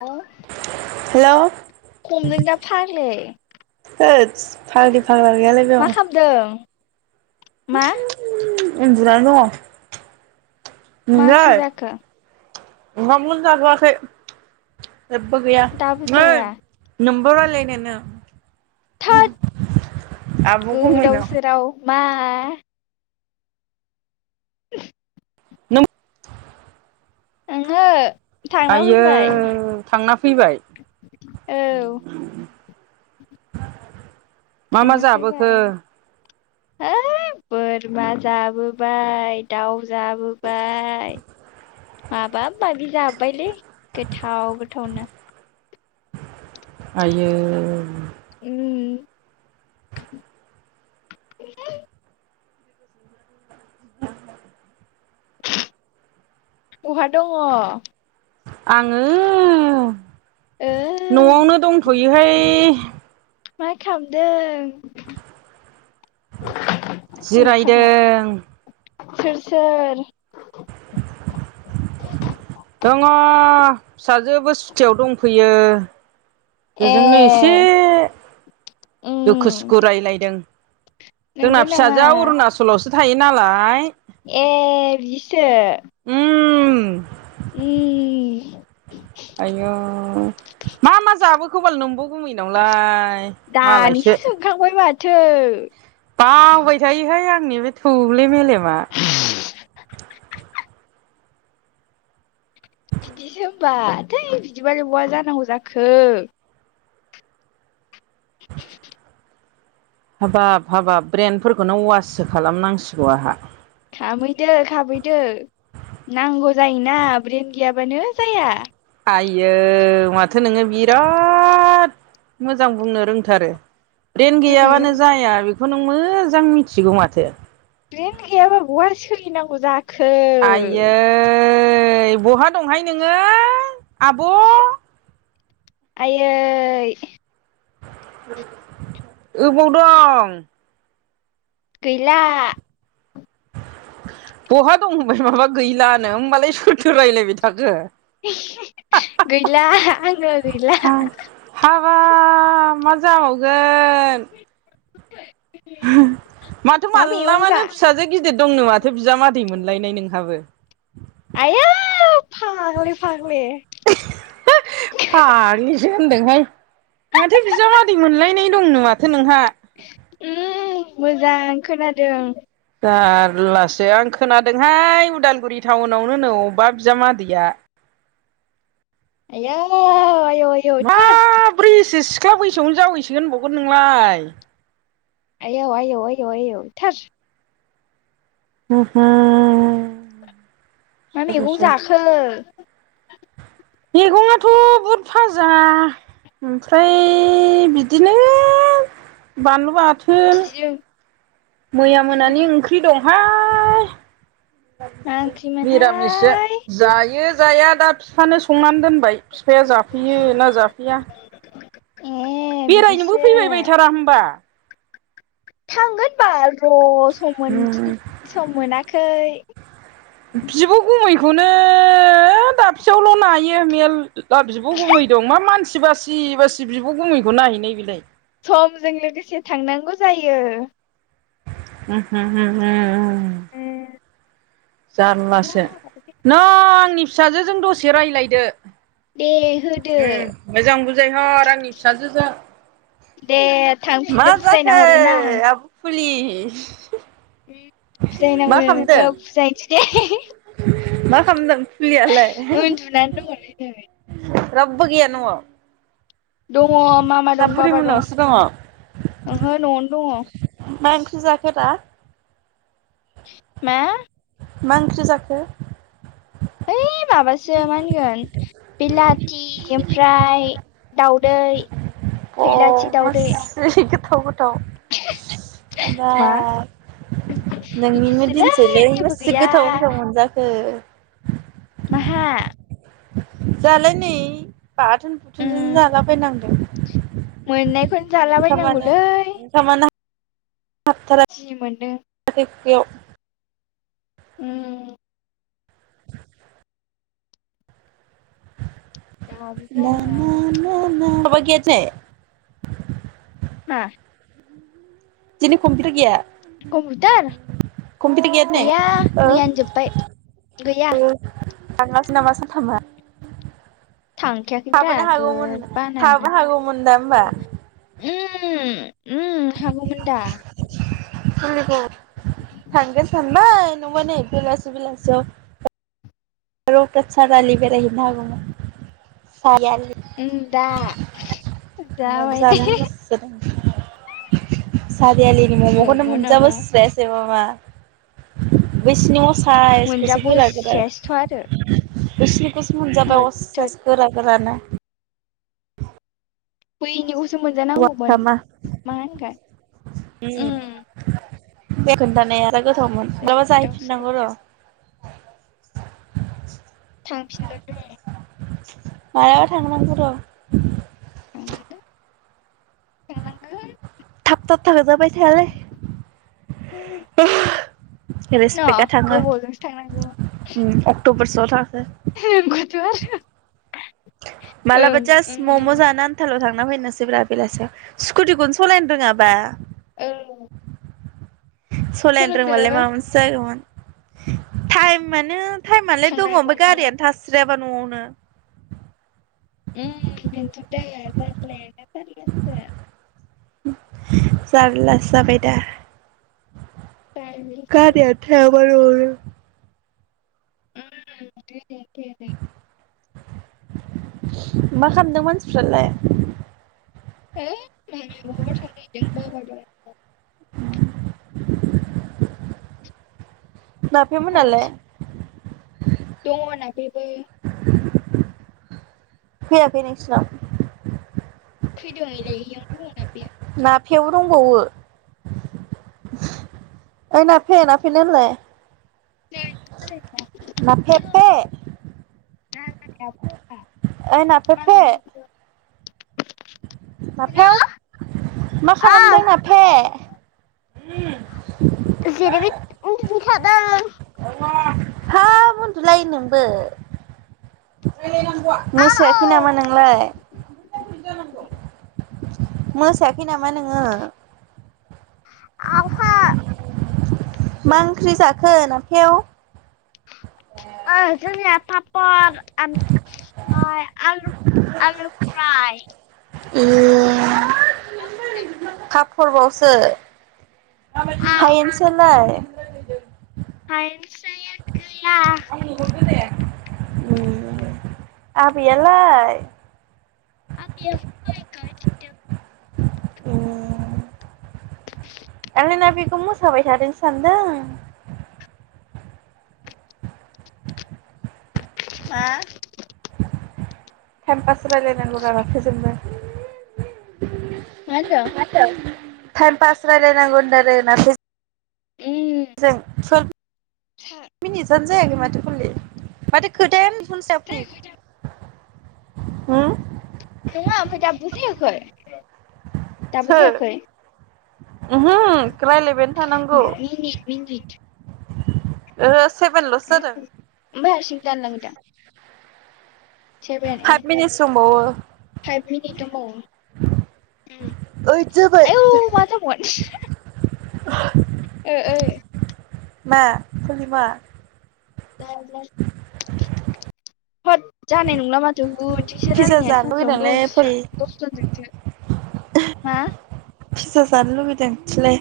अह hello खमदों दा फाग्लि थोदस फागलि फाग्ला गैआलै मा खालामदों मा उनदुना दङ मा ओंख्रि नोंलाय जाखो ओंखामखौनो जाथ'आखै जेबो गैया दाबो जाया नोमब रायलायनो नो थोद आब' गोदाव गुमैनाव सोराव मा उ [inaudible] नोम ओंहो आयो थांना फैबाय औ मा मा थांना जाबोखो फैबाय है बोरमा जाबोबाय दाउ जाबोबाय माबा माबि जाबायलै गोथाव गोथावनो आयो उम बहा दङ आङो न'आवनो दंथ'योहाय मा खालामदों नै फाग्ला जिरायदों सोर सोर दङ फिसाजोबो सुटियाव दंफैयो ए बेजोंनो एसे दुखु उम सुखु रायलायदों जोंना नंगौ नामा फिसाजोआ अरुनाचलावसो थायो नालाय ए बिसो उम आयु मा मा जाबोखोबाल नों ब गुमैनावलाय मालायसो दानिसो सोंखांबाय माथो। बावबाय थायोहाय आंनि बे थौले मेलेमा। बिदिसो होमबा थै बिदिबालाय बहा जानांगौ जाखो। हाबाब हाबाब ब्रेन्डफोरखौनो वाससो खालामनांसिगौ आहा। खामहैदो खामहैदो नांगौ जायोना ब्रेन गैयाबानो जाया। आयौ माथो नोङो बिराद मोजां बुंनो रोंथारो। ब्रेन उम गैयाबानो जाया बेखौ नों मोजां मिथिगौ माथो। ब्रेन गैयाबा बहा सोलिनांगौ जा आयै बहा दंहाय नोङो आब' आयै ओबाव दं गैला बहा दं होनबाय माबा गैलानो होमबालाय सोरथ रायजलायबाय थाखो गैला आङो गैला हाबा मा जाबावगोन माथो मा माला मैगं जा मानो फिसाजो गिदिर दंनो माथो बिजामादै मोनलायनाय नोंहाबो। आइयौ फाग्लि फाग्लि! फाग्लिसो होनदोंहाय माथो बिजामादै मोनलायनाय दंनो माथो नोंहा। उम मोजां खोनादों। दारलासो आं खोनादोंहाय उदालगुरि टाउनावनो होनो अबेबा बिजामादैया। आयो आयौ आयौ थोरस। प्रायब्रै सिख्ला बैसोआवनो जावैसगोन होनबावगोन नोंलाय? आयौ आयौ आयौ आयौ थोरस। हो हो। मा मेगं जाखो? मैगङाथ' बुद फाजा ओमफ्राय बिदिनो बानलु आथोन बिदिजों मैया ओमफ्राय मोनानि ओंख्रि दंहाय मा मिरामिससो ओंख्रिमोनहाय जायो। जाया दा फिफानो संनानै दोनबाय बिफाया जाफैयो ना जाफैया? ए बेरायनोबो बिदिसो फैबायबायथारा होमबा? थांगोन बाल र' सम मोनदि सम मोनाखै। बिब' गुमैखौनो दाबसेयावल' नायो मेल दा बिब' गुमै दं मा मानसि बासि बासि बिब' गुमैखौ नायहैनाय बेलाय? समजों लोगोसे थांनांगौ जायो। हो हो हो हो। उम, जारलासो न' आंनि फिसाजो जों दसे रायलायदो। दे होदो हु मोजां बुजाय हर आंनि फिसाजोजों। दे मा थांफिननो बुजायना जाखो हरगोन आं आब फुलि? मा फिजायनांगौ नोंखौ खालामदों बुजायनोसै दे। मा खालामदों उन्दुनानै दङलै नै। राबबो गैया न'आव? दङ मामा ना दं बुरि बाबा दं मोननावसो दङ ओहो न'आवनो दङ। मा ओंख्रि जाखो दा? मा? मा ओंख्रि जाखो? ओइ माबासो मा होनगोन बेलाथि ओमफ्राय दाउदै। फैलाथि अह दाउदै मास्सै गोथाव गोथाव। मा हाबाब! नोंनिनो इदिसोलै दिनसैलै जेबो मासे गैया गोथाव-गोथाव मोनजाखो? माहा? जालाय नै बाथोन-बुथोनजों उम जालाबायनांदों। मोननायखौनो ओंखामानो जालाबायनांगौलै। ओंखामानो हाबथारा। जि मोनदों। [unintelligible] उम। दाबो जाया आबा गियासै? हा दिनै कमपिटार गैया? कम्पुटार कम्पिउटार दिनै गैया ओ मैयानो जोब्बाय गैया। ओ थाङासै नामा साथामा? थांखायाखैब्रा थाबोनो हागौमोन गोद थाबोनो हागौमोन दा होमबा। उम-उम हागौमोन दा। थांगोन सानबाय नोंयाबा नै बेलासि-बेलासियाव। रौथा सारालि बेरायहैनो हागौमोन सारिआलि। ओं दा-दाबाय दे। सारि आलिनि मैगंखौनो मम' नामा मोनजाबोस्रायासै मामा। बैसिनि असाइसखौसो गोरा-गोरा। थ' आरो। बैसिनिखौसो मोनजाबाय होद थोद असाइस गोरा-गोरानो। बैनिखौसो मोनजानांगौमोन थामा मा होनोथाय ओम। बे खोनथानाया आरो गोथावमोन माबा गोदाव सोराव जाहैफिननांगौ र'। थांफिनगोन र'। मालाबा थांनांगोन र'। थांनांगोन थांनांगोन थब थांजाबाय थायालै। न' रेसपेकआ थाङो गोबावजोंसो थांनांगौ अक्ट'बरसोआव थांगोन। नोंगौथ' आरो। मालाबा ओं जास मम' जानो। आनथाल'थांना फैनोसै ब्रा बेलासियाव स्कुटिखौनो सलायनो रोङाबा। औ। सलायनो रोंबालाय माबा मोनसे जागौमोन टाइमानो। टाइमालाय दङ थांनो हागौमोन ओमफ्राय नामा गारियानो थास्रायाबा न'आवनो। ओम बिनोथ' जाहैबाय [unintelligible] जारलासो जाबाय दा जारबिसो गारिया। थायाबा न'आवनो। [inaudible] मा खामदों मानसिफ्रालाय? है मामिया बहाबा थांनो नागिरदों बाबा दं। ओम। नाफेमोना लाय? दङ' नाफेबो। फैयाखै नोसोरनाव? फैदों लाय बेयावनो दङ'ना बेयो। नाफेआबो दंबावो? ओइ नाफे- नाफेनो होलाय। हेल' नाफे पे। ओइ [inaudible] नाफेव मा खालामदों नाफे? जिरायबाय उन्दुबाय थादों हाब उन्दुलायो नोंबो औ मोसायाखै औ नामा नोंलाय? [unintelligible] मोसायाखै नामा नोङो? आवफा मा ओंख्रि जाखो नाफेव? ओ जोंनिया पापर। ओमफ्राय आलु- आलु फ्राय ए। [inaudible] फाफर बावसो हायेनसायालाय? हायेनसाया गैया। आबैयालाय? [unintelligible] गायदों ए आंलाय ना बिखौ मोसाबाय थादों सानदों मा टाइम पास रायलायनांगौ जाबासो जोंबो मा होनदों? ताइम पास रायजलायनांगौ होनदों [unintelligible] उम जों मिनिटसानो जायाखै माथो खलि माथो खोथायानो [unintelligible] होम नङा ओमफाय दाबो जायाखै दाबो सोर जायाखै उमहो रायलायबाय मिनिट मिनिट ओ सेभेनल'सो जादों ओफाय हारसिंनो दानलाङो दा? Seven five eight nine minutes दंबावो टेन फाइभ मिनिट दंबावो ओइद जाबाय आयौ मा जाबावगोन ओ ओ मा खलि मा होत जानाय नंला माथ जों थिसो पिज्जा राननाया जानो सानसेयावनो लुगैदोंलै दसरा फुलि दसराजोंसो मा खुसि जानो लुुबैदों थिलाय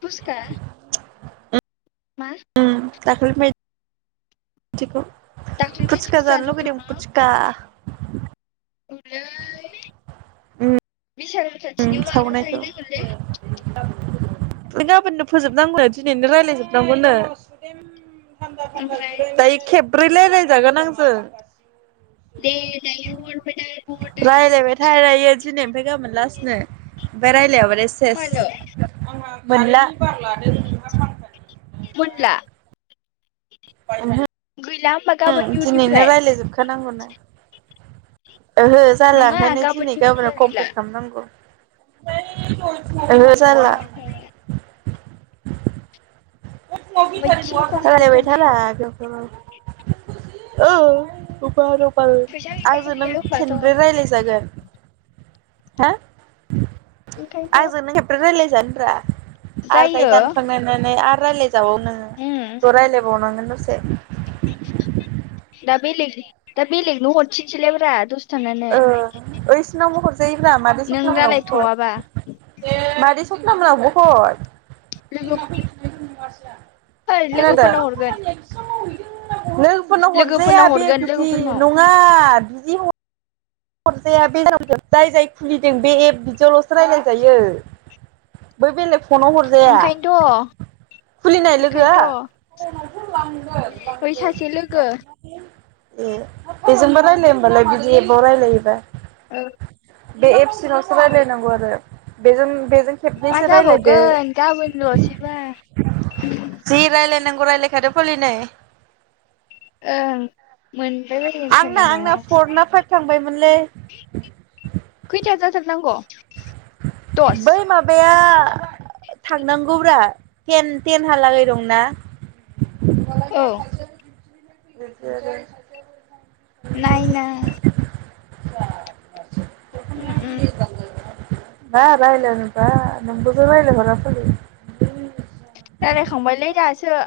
फुसका मा? दाखलैनि बादिखौ दाख्लै फुसुका बायदिबो जानो लुगैदों लुबैदों फुसुका औलै बिसालनि उम खाथिनियाव मालाबा सावनायखौ जाहैनांगोनलै गाबोननो फोजोबनांगौनो दिनैनो रायज्लायजोबनांगौनो ओमफ्राय दायो खेब्रै रायलायजागोन आंजों दे दायो [unintelligible] हर रायलायबायथा दायो दिनैनिफ्राय गाबोन लासनो ओमफफ्राय रायलायाबाथाय मानो सेसनो मोनला मोनला उमहो गैला होमबा गाबोन दिनैनो इयुननिफ्राय रायज्लायजोबखानांगौ नो ओहो जाला नङा ओंखायनो गाबोन दिनै गाबोनाव इयुननिफ्राय गैला कमप्लिट खालामनांगौ आस ओमफ्राय ओमफ्राय थिन खनसे लि बायथा दोनथारनांगौ न औ रबार फैस गल न फाथ' ोन ओंखायनोथ' आजोंनो बल जान आरो दायो जायो दानखांनानै आरो रायज्लायजाबाव उम नोङो' रायज्लायबावनांगोन दसे दा बेलेग दा बेलेगनो हरफिनसैलाय [unintelligible] दसे थानानै ओ ओइसिनावबो हरजायो [unintelligible] मादै नों सपना मोनावबो रायलायथ'वाबा हर मादै सपना मोनावबो हर लोगो ओइ खोनादों लोगोफोरनाव हरगोन लोगोफोरनो हरजाया लोगोफोरनाव बे हरगोन बिदि लोगोफोरनाव नङ बा बिदि ह हरजाया [unintelligible] जाय जाय खुलिदों बे एप बिदियावल'सो रायलाय जायो बै बेलेग फनाव हर ओंखायनोथ' खुलिनाय लोगोआ ओंखायनोथ' बै सासे लोगो ए बेजोंबा रायलायो होमबालाय बिदि एबाव रायजलायोबा औ बे एबसिनावसो राय्लायनांगौ आरो बेजों बेजों मा खेबनैसो रायलायदो जाबावगोन गाबोनल'सैबो जि रायलायनांगौ रायलायखादो फग्लि नै ओं मोनबाय बायगोन खोमा आंना नामा आंना फर ना फाइभ थांबायमोनलै खैथा जाथारनांगौ दस बै मा माबाया थांनांगौब्रा टेन टेनहालागै दंना औ [unintelligible] नायना उम उम बा रायलायनोबा नोमब' [inaudible] रायालायखांबायलै दासो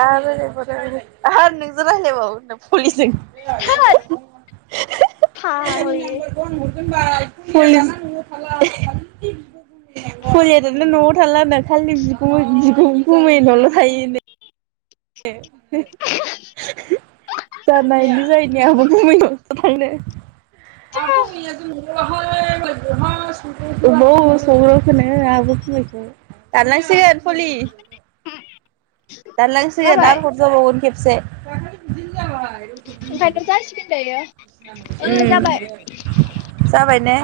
आरो [unintelligible] आरो नोंजों रायलायबावो [unintelligible] थोद फाग्लि [unintelligible] [unintelligible] [unintelligible] दाना न'आव थालानो खालि बिगुमै बिगु गुमै नावल' थायो नो [unintelligible] जानायनि जाहैनि [unintelligible] गुमैनाव थांनो [unintelligible] थो [unintelligible] ओबाव सौग्रावखोनो आबो [inaudible] लिखौ दानलांसिगोन फलि दानलांसिगोन जाबाय आरो हरजाबावगोन खेबसे ओंखायथ' जासिगोन दायो ओ उम जाबाय जाबाय ने